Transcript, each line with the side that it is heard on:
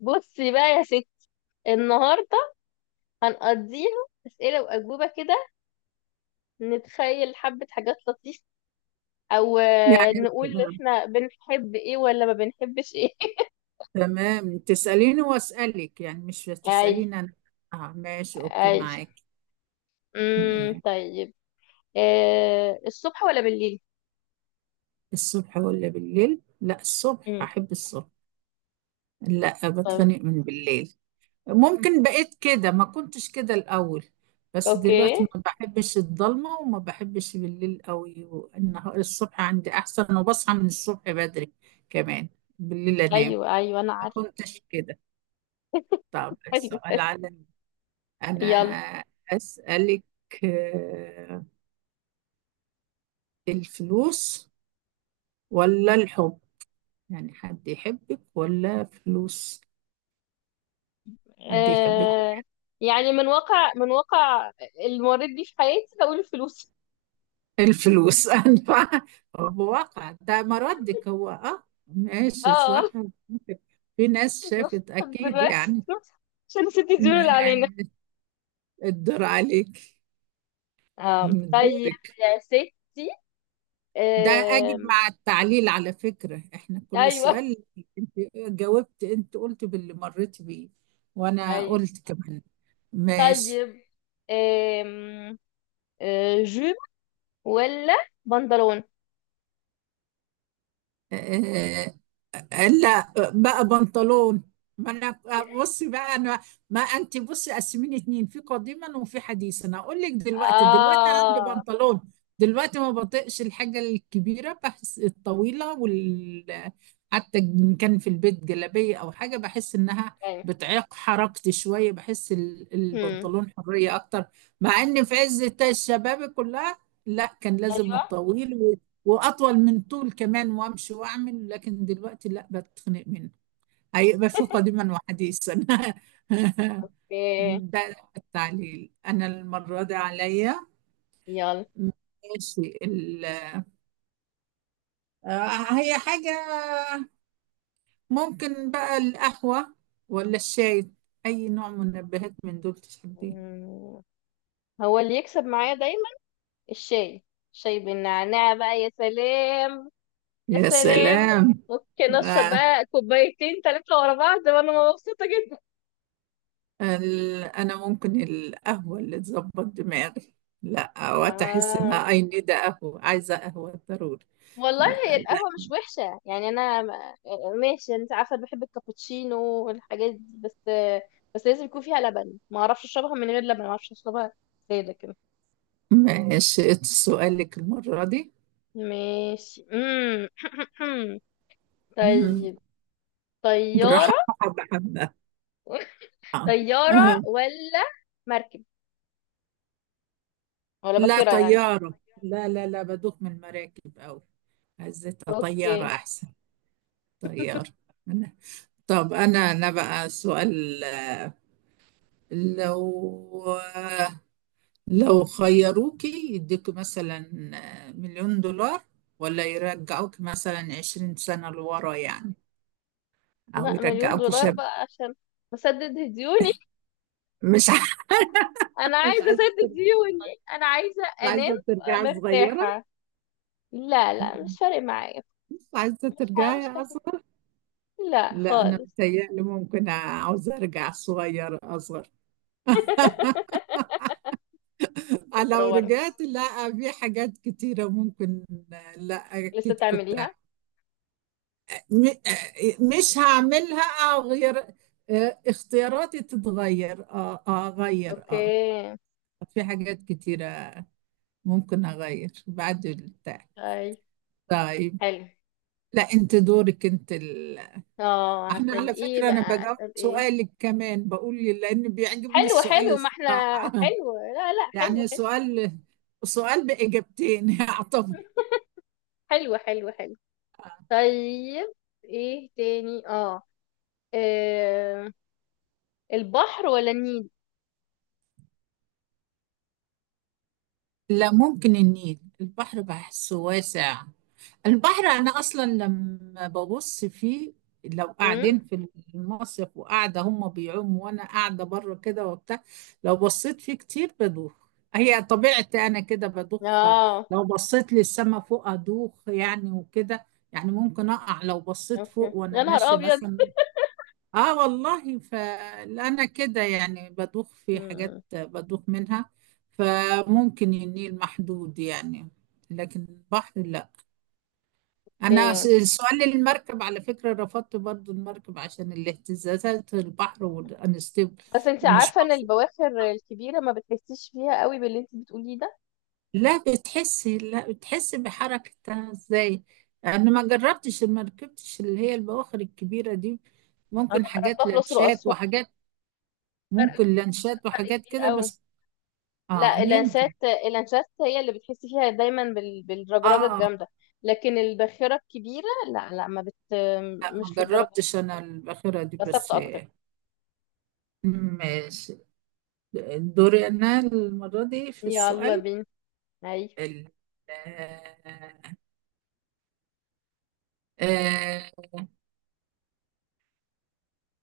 left: بصي بقى يا ستي، النهارده هنقضيها اسئله واجوبه كده. نتخيل حبه حاجات لطيفه، او
right: يعني
left: نقول احنا بنحب ايه ولا ما بنحبش ايه.
right: تمام، تسأليني وأسألك. يعني مش
left: اي.
right: تسأليني أنا آه، ماشي، أوكي
left: اي.
right: معاك. م-
left: طيب. الصبح ولا بالليل؟
right: الصبح ولا بالليل؟ لا الصبح،
left: امم
right: أحب الصبح. لا
left: طيب.
right: بتخنق من بالليل. ممكن بقيت كده، ما كنتش كده الأول. بس
left: اوكي.
right: دلوقتي ما بحبش الضلمة وما بحبش بالليل قوي، والنهار الصبح عندي أحسن، وبصحى من الصبح بدري كمان. بالليل أنام.
left: ايوه، ايوه، انا
right: ما
left: عارفه.
right: كنتش كده. طب
left: أيوة.
right: السؤال على أنا
left: يلا.
right: أسألك. آه، الفلوس ولا الحب؟ يعني حد يحبك ولا فلوس؟ حد يحبك.
left: آه، يعني من واقع المريض بيه في حياتي، بقول الفلوس.
right: الفلوس. أنا بواقع ده مردك، هو اه ماشي،
left: اه.
right: صح. في ناس
left: خلاص
right: شافت أكيد
left: دلوقتي
right: يعني.
left: عشان نسيتي الديون اللي علينا.
right: ما- الدور عليك،
left: آه. طيب.
right: دورك.
left: يا ستي.
right: ده أجب
left: آم.
right: مع التعليل، على فكرة احنا كل
left: ايوه،
right: السؤال، انت جاوبت، انت قلت باللي مريت بيه، وانا
left: ايوه.
right: قلت كمان. ماشي.
left: طيب. آم. جيب ولا بنطلون؟
right: آه، لا بقى بنطلون. ما انا بصي بقى انا، ما انت بصي قسميني اتنين، في قديما وفي حديثا. اقول لك دلوقتي، دلوقتي عندي
left: اه.
right: بنطلون. دلوقتي ما بطيقش الحاجه الكبيره، بحس الطويله، حتى ان كان في البيت جلابيه او حاجه، بحس انها
left: ايوه.
right: بتعيق حركتي شويه. بحس
left: هم.
right: البنطلون حريه اكتر. مع ان في عز الشباب كلها، لا كان لازم
left: ايوه.
right: الطويل، واطول من طول كمان، وامشي واعمل. لكن دلوقتي لا، بتخنق منه. هيبقى في قديما وحديثا.
left: اوكي.
right: ده التعليل، انا المره دي عليا.
left: يلا.
right: ماشي. ال... آه، هي حاجه، ممكن بقى القهوه ولا الشاي؟ اي نوع منبهات من دول تحبيه؟
left: مم. هو اللي يكسب معايا دايما، الشاي. شاي بالنعناع بقى، يا سلام. يا
right: يا
left: سلام.
right: سلام.
left: ممكن اشرب
right: آه،
left: بقى كوبايتين ثلاثة ورا بعض وانا مبسوطة جدا.
right: انا ممكن القهوه، اللي تظبط دماغي. لا وقت احس
left: آه.
right: انها اي نيد قهوه، عايزه قهوه ضروري.
left: والله هي
right: لا لا.
left: القهوة مش وحشة يعني، أنا ماشي، أنت عارفة أنا بحب الكابتشينو والحاجات دي بس. بس لازم يكون فيها لبن، ما أعرفش أشربها من غير لبن، ما أعرفش أشربها سادة كده.
right: ماشي سؤالك المرة دي.
left: ماشي. مم.
right: مم.
left: طيب.
right: بالراحة،
left: طيارة.
right: حبة حبة. آه.
left: طيارة
right: آه.
left: ولا مركب ولا
right: لا
left: باخرة يعني؟
right: طيارة، لا لا لا، بدوخ من المراكب أوي. عزتها طيارة
left: أوكي.
right: أحسن. طيارة أنا. طب أنا بقى سؤال. لو خيروكي يديكوا مثلا 1,000,000 دولار، ولا يرجعوك مثلا 20 سنة لورا يعني، أو
left: لا، مليون
right: يرجعوك
left: دولار
right: شاب.
left: بقى عشان أسدد ديوني.
right: مش عارفة.
left: أنا
right: مش
left: عايزة
right: عايزة.
left: أسدد ديوني. أنا عايزة
right: مش
left: أنام
right: عايزة ترجعي صغيرة.
left: مرتاحة. لا، لا،
right: مم.
left: مش فارق معايا.
right: مش عايزة ترجعي
left: مش حاسس،
right: أصغر.
left: لا
right: لا أنا
left: خالص.
right: متهيألي ممكن عاوزة أرجع صغيرة أصغر.
left: فكرة
right: لو
left: ورا؟
right: رجعت، لا في حاجات كتيرة ممكن. لا
left: لسه
right: أكيد كنت.
left: تعمليها؟
right: م- مش هعملها، أو غير اختياراتي، تتغير اه، آه، اغير
left: اوكي.
right: اه. في حاجات كتيرة ممكن اغير بعد البتاع.
left: طيب.
right: طيب.
left: حلو.
right: لا انت دورك انت.
left: اه،
right: احنا
left: هسأل
right: على
left: ايه
right: فكرة انا
left: بقى،
right: بجاوب
left: اسأل ايه؟
right: سؤالك كمان، بقول لي لان بيعجبني
left: حلو،
right: السؤال
left: حلو، ما احنا.
right: الصراحة.
left: حلو، لا، لا، حلو،
right: يعني
left: حلو.
right: سؤال بإجابتين، يعتبر.
left: حلو، حلو، حلو. طيب، ايه تاني؟ اه آه، البحر ولا النيل؟
right: لا ممكن النيل. البحر بحسه واسع. البحر انا اصلا لما ببص فيه، لو
left: امم
right: قاعدين في المصيف وقاعده هم بيعوموا وانا قاعده بره كده وبتاع، لو بصيت فيه كتير بدوخ. هي طبيعتي انا كده بدوخ.
left: اه.
right: لو بصيت للسما فوق ادوخ يعني، وكده يعني، ممكن اقع لو بصيت
left: اوكي.
right: فوق وانا
left: يا نهار
right: ماشيه
left: ابيض.
right: مثلا. اه والله، فانا كده يعني بدوخ، في حاجات
left: مم.
right: بدوخ منها. فممكن النيل محدود يعني، لكن البحر لا. انا
left: اوكي.
right: سؤال المركب على فكرة رفضت برضو المركب، عشان الاهتزازات، البحر والانستيبل.
left: بس انت
right: مش
left: عارفه ان
right: مفروض؟
left: البواخر الكبيره ما بتحسيش فيها قوي باللي انت بتقوليه ده.
right: لا بتحسي، لا بتحسي بحركتها ازاي. انا ما جربتش، ما ركبتش اللي هي البواخر الكبيرة دي.
left: انا
right: ممكن
left: جربتها
right: حاجات
left: في الاقصر
right: لانشات
left: واسوان.
right: وحاجات،
left: فرق
right: ممكن لانشات
left: فرق
right: وحاجات
left: كبير
right: كده
left: قوي.
right: بس. اه
left: لا، اللانشات،
right: يمكن.
left: اللانشات هي اللي بتحسي فيها دايما بالرجرجه
right: اه،
left: الجامده. لكن الباخره الكبيره، لا، لا، ما بت
right: لا ما
left: مش للدرجه دي.
right: جربتش انا الاخيره دي
left: بس
right: بس.
left: ثابته اكتر.
right: ماشي. دوري انا المره دي في
left: يلا
right: السؤال.
left: بينا. اي.
right: ال- آه آه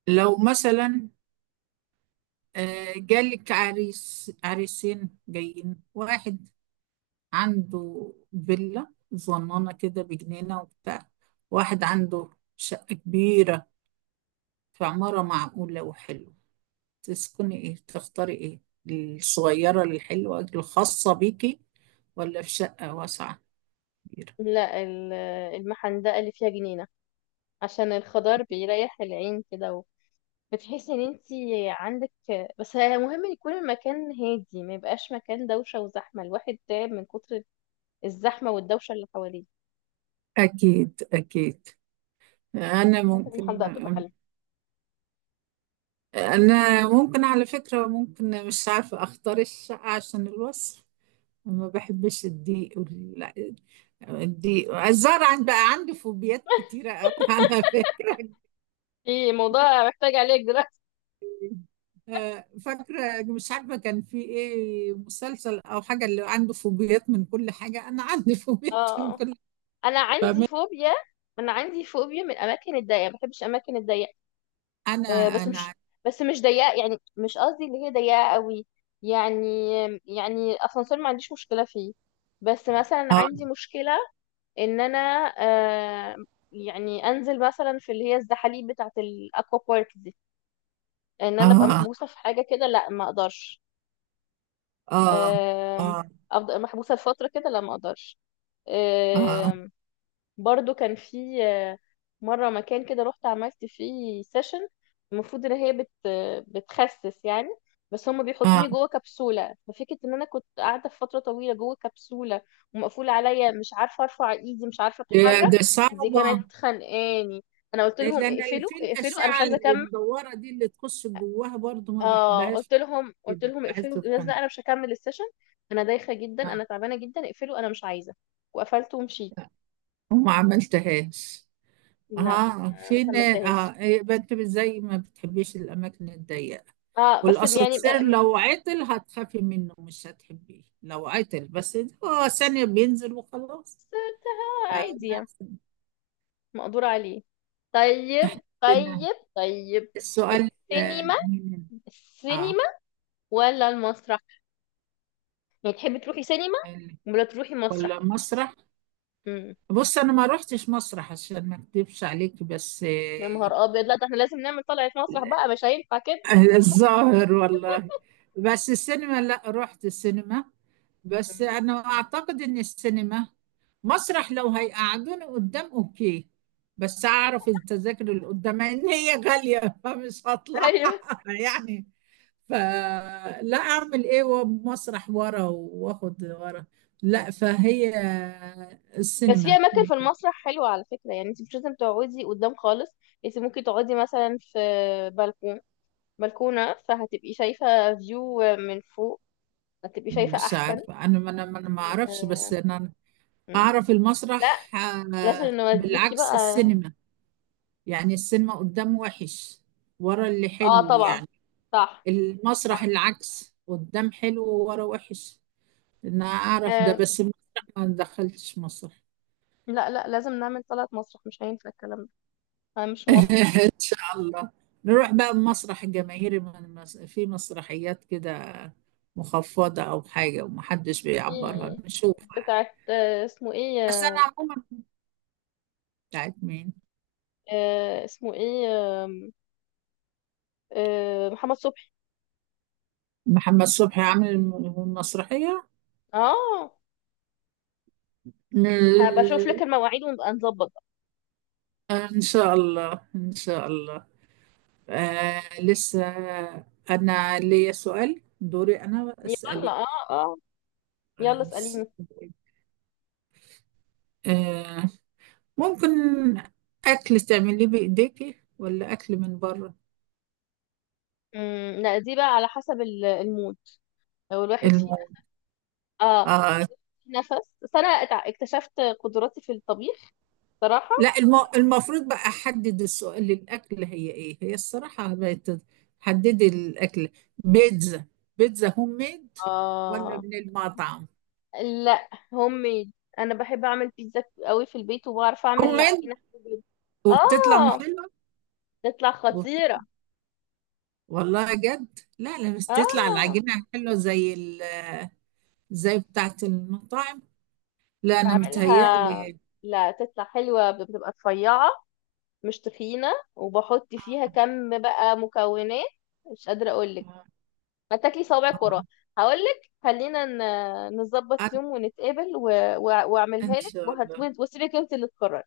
right: لو مثلا، جالك عريس، عريسين جايين. واحد عنده فيلا صغننه كده بجنينه وبتاع، واحد عنده شقه كبيره في عماره معقوله وحلوه. تسكني ايه، تختاري ايه؟ الصغيره الحلوه الخاصه بيكي، ولا في شقة واسعة كبيرة؟
left: لا، المحندقه اللي فيها جنينه، عشان الخضار بيريح العين كده. بتحسي ان انت عندك. بس مهم يكون المكان هادي، ما يبقاش مكان دوشه وزحمه، الواحد تعب من كتر الزحمه والدوشه اللي حواليه.
right: أكيد أكيد. أنا
left: الحاجات
right: ممكن
left: المحدقه بتبقى حلوه.
right: أنا ممكن على فكرة، ممكن مش عارفة أختار الشقة عشان الوصف. ما بحبش الضيق الضيق، الزرع. بقى عندي فوبيات كتيرة أوي، على فكرة.
left: في موضوع محتاج عليك دلوقتي.
right: آه، فاكرة مش عارفة كان في إيه مسلسل أو حاجة اللي عنده فوبيات من كل حاجة، أنا عندي فوبيات من
left: اه.
right: كل
left: انا عندي
right: حاجة.
left: فوبيا انا عندي فوبيا من الاماكن الضيقه، ما بحبش الاماكن الضيقه.
right: أنا
left: آه، بس
right: أنا
left: مش بس مش ضيقه يعني، مش قصدي اللي هي ضيقه قوي. يعني الاسانسير ما عنديش مشكله فيه. بس مثلا
right: آه
left: عندي مشكله ان انا آه يعني انزل مثلا في اللي هي الزحاليق بتاعه الاكوا بارك دي، ان انا ابقى
right: آه
left: محبوسه في حاجه كده، لا ما اقدرش.
right: آه
left: آه.
right: آه
left: افضل محبوسه لفتره كده، لا ما اقدرش.
right: آه
left: برضو كان في مرة مكان كده رحت عملت فيه سيشن. المفروض ان هي بتخسس يعني، بس هم بيحطوني
right: آه.
left: جوه كبسولة. ففكرة ان انا كنت قاعدة في فترة طويلة جوه كبسولة ومقفولة عليا، مش عارفة ارفع ايدي، مش عارفة
right: ده
left: اتحرك.
right: ده
left: دي
right: صعبة.
left: كانت خانقاني. انا قلت
right: آه، لأن
left: لهم
right: أنا اللي
left: اقفلوا،
right: في
left: اقفلوا، انا مش
right: الأشعة
left: عايزة
right: اللي
left: اكمل.
right: مدورة دي، اللي تخش جواها برضو ما
left: اه،
right: بحبهاش،
left: قلت لهم قلت
right: كده
left: لهم
right: بحس
left: اقفلوا الجهاز
right: القناة.
left: ده، انا مش هكمل السيشن. انا دايخة جدا،
right: آه،
left: انا تعبانة جدا، اقفلوا، انا مش عايزة. وقفلت ومشيت.
right: وما عملتهاش.
left: لا،
right: اه
left: ما
right: فين،
left: كملتهاش.
right: اه يبقى انت زي ما بتحبيش الأماكن الضيقة.
left: اه، بس يعني
right: والأسانسير لو عطل هتخافي منه، مش هتحبيه لو عطل. بس هو ثانية بينزل وخلاص.
left: بس عادي يعني،
right: فنفس
left: مقدور عليه. طيب، طيب، طيب.
right: السؤال، آه،
left: السينما.
right: من اه
left: السينما ولا المسرح؟ يعني تحبي تروحي سينما
right: ال-
left: ولا تروحي
right: ولا
left: مسرح؟
right: مسرح؟
left: امم
right: بص انا ما روحتش مسرح عشان ما اكدبش عليك، بس
left: يا
right: آه،
left: نهار ابيض، لا ده احنا لازم نعمل طلعة مسرح بقى، مش هينفع كده.
right: الظاهر والله. بس السينما لا، رحت السينما. بس
left: مم.
right: انا اعتقد ان السينما، مسرح لو هيقعدوني قدام اوكي، بس اعرف التذاكر اللي قدام ان هي غالية، فمش هطلع
left: ايوه.
right: يعني، فلا اعمل ايه. ومسرح ورا واخد ورا لا. فهي
left: بس في
right: السينما.
left: اماكن في المسرح حلوة على فكرة، يعني انت مش لازم تقعدي قدام خالص. انت ممكن تقعدي مثلا في بلكون، بلكونة، فهتبقي شايفة فيو من فوق، هتبقي شايفة
right: مش
left: احسن.
right: عارفة أنا ما أنا ما أنا ما أعرفش، بس أنا
left: مم.
right: أعرف
left: لا،
right: المسرح،
left: لازم
right: آه،
left: نوديكي بقى.
right: بالعكس السينما. يعني السينما قدام وحش، ورا اللي
left: اه
right: حلو
left: طبعا.
right: يعني.
left: صح.
right: المسرح
left: صح.
right: العكس، قدام حلو وورا وحش. أنا أعرف ده،
left: آه
right: بس المسرح ما دخلتش مسرح.
left: لا، لا، لازم نعمل طلعة مسرح، مش هينفع الكلام ده. انا مش موافقة.
right: إن شاء الله نروح بقى المسرح الجماهيري، في مسرحيات كده مخفضة أو حاجة ومحدش
left: في
right: بيعبرها، نشوف.
left: بتاعت اسمه ايه،
right: بس أنا عموما، بتاعت مين؟
left: اسمه ايه، آم، محمد صبحي.
right: محمد صبحي عامل مسرحية.
left: اه، هبقى اشوف لك
right: م-
left: المواعيد ونبقى نظبط بقى.
right: إن شاء الله إن شاء الله. آه لسه، أنا ليا سؤال دوري، أنا
left: يلا،
right: أسألك.
left: اه، اه، يلا
right: آه س-
left: اسأليني.
right: آه، ممكن أكل تعمليه بإيديكي، ولا أكل من بره؟
left: لا، دي بقى على حسب المود. لو الواحد فيه.
right: الم...
left: اه.
right: آه
left: في نفس، بس انا اكتشفت قدراتي في الطبيخ صراحة.
right: لا الم... المفروض بقى أحدد السؤال للأكل، هي إيه هي الصراحة حددي الأكل، بيتزا. بيتزا هوم ميد ولا
left: اه.
right: من المطعم؟
left: لا، هوم ميد. انا بحب اعمل بيتزا قوي في البيت، وبعرف اعمل
right: هوميد،
left: العجينه في البيت.
right: وبتطلع
left: اه،
right: حلوه؟
left: تطلع
right: وبت-
left: خطيره.
right: والله جد، لا لا مش تطلع
left: اه،
right: العجينه حلوه زي زي بتاعه المطاعم. لا انا
left: بعملها.
right: متهيألي.
left: لا، تطلع حلوه، بتبقى رفيعه، مش تخينه، وبحط فيها كم بقى مكونات، مش قادره اقول لك.
right: آه،
left: ما تاكلي صوابعك وراها.
right: آه.
left: هقول لك خلينا
right: أنا
left: نظبط يوم ونتقابل و...
right: إن
left: واعملك
right: شاء الله.
left: وسيبك انت اللي تقرري.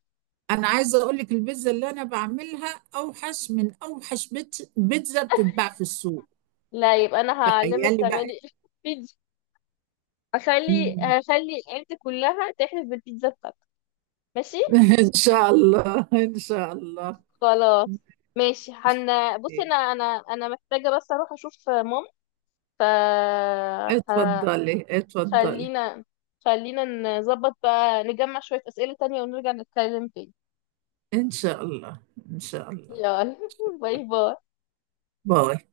right: أنا عايزة أقول لك، البيتزا اللي أنا بعملها أوحش من أوحش بيتزا بتتباع في السوق.
left: لا، يبقى انا هعلمك
right: تخيلي بقى.
left: تعملي بيتزا.
right: مم.
left: هخلي العيلة كلها تحلف بالبيتزا بتاعتك. ماشي.
right: إن شاء الله إن شاء الله.
left: خلاص. ماشي
right: ماشي.
left: حن بصي،
right: أوكي.
left: انا محتاجة بس اروح اشوف ماما، ف ه-
right: اتفضلي اتفضلي.
left: خلينا خلينا نظبط بقى، نجمع شوية أسئلة تانية ونرجع نتكلم تاني.
right: إن شاء الله إن شاء الله.
left: يلا باي باي.
right: باي.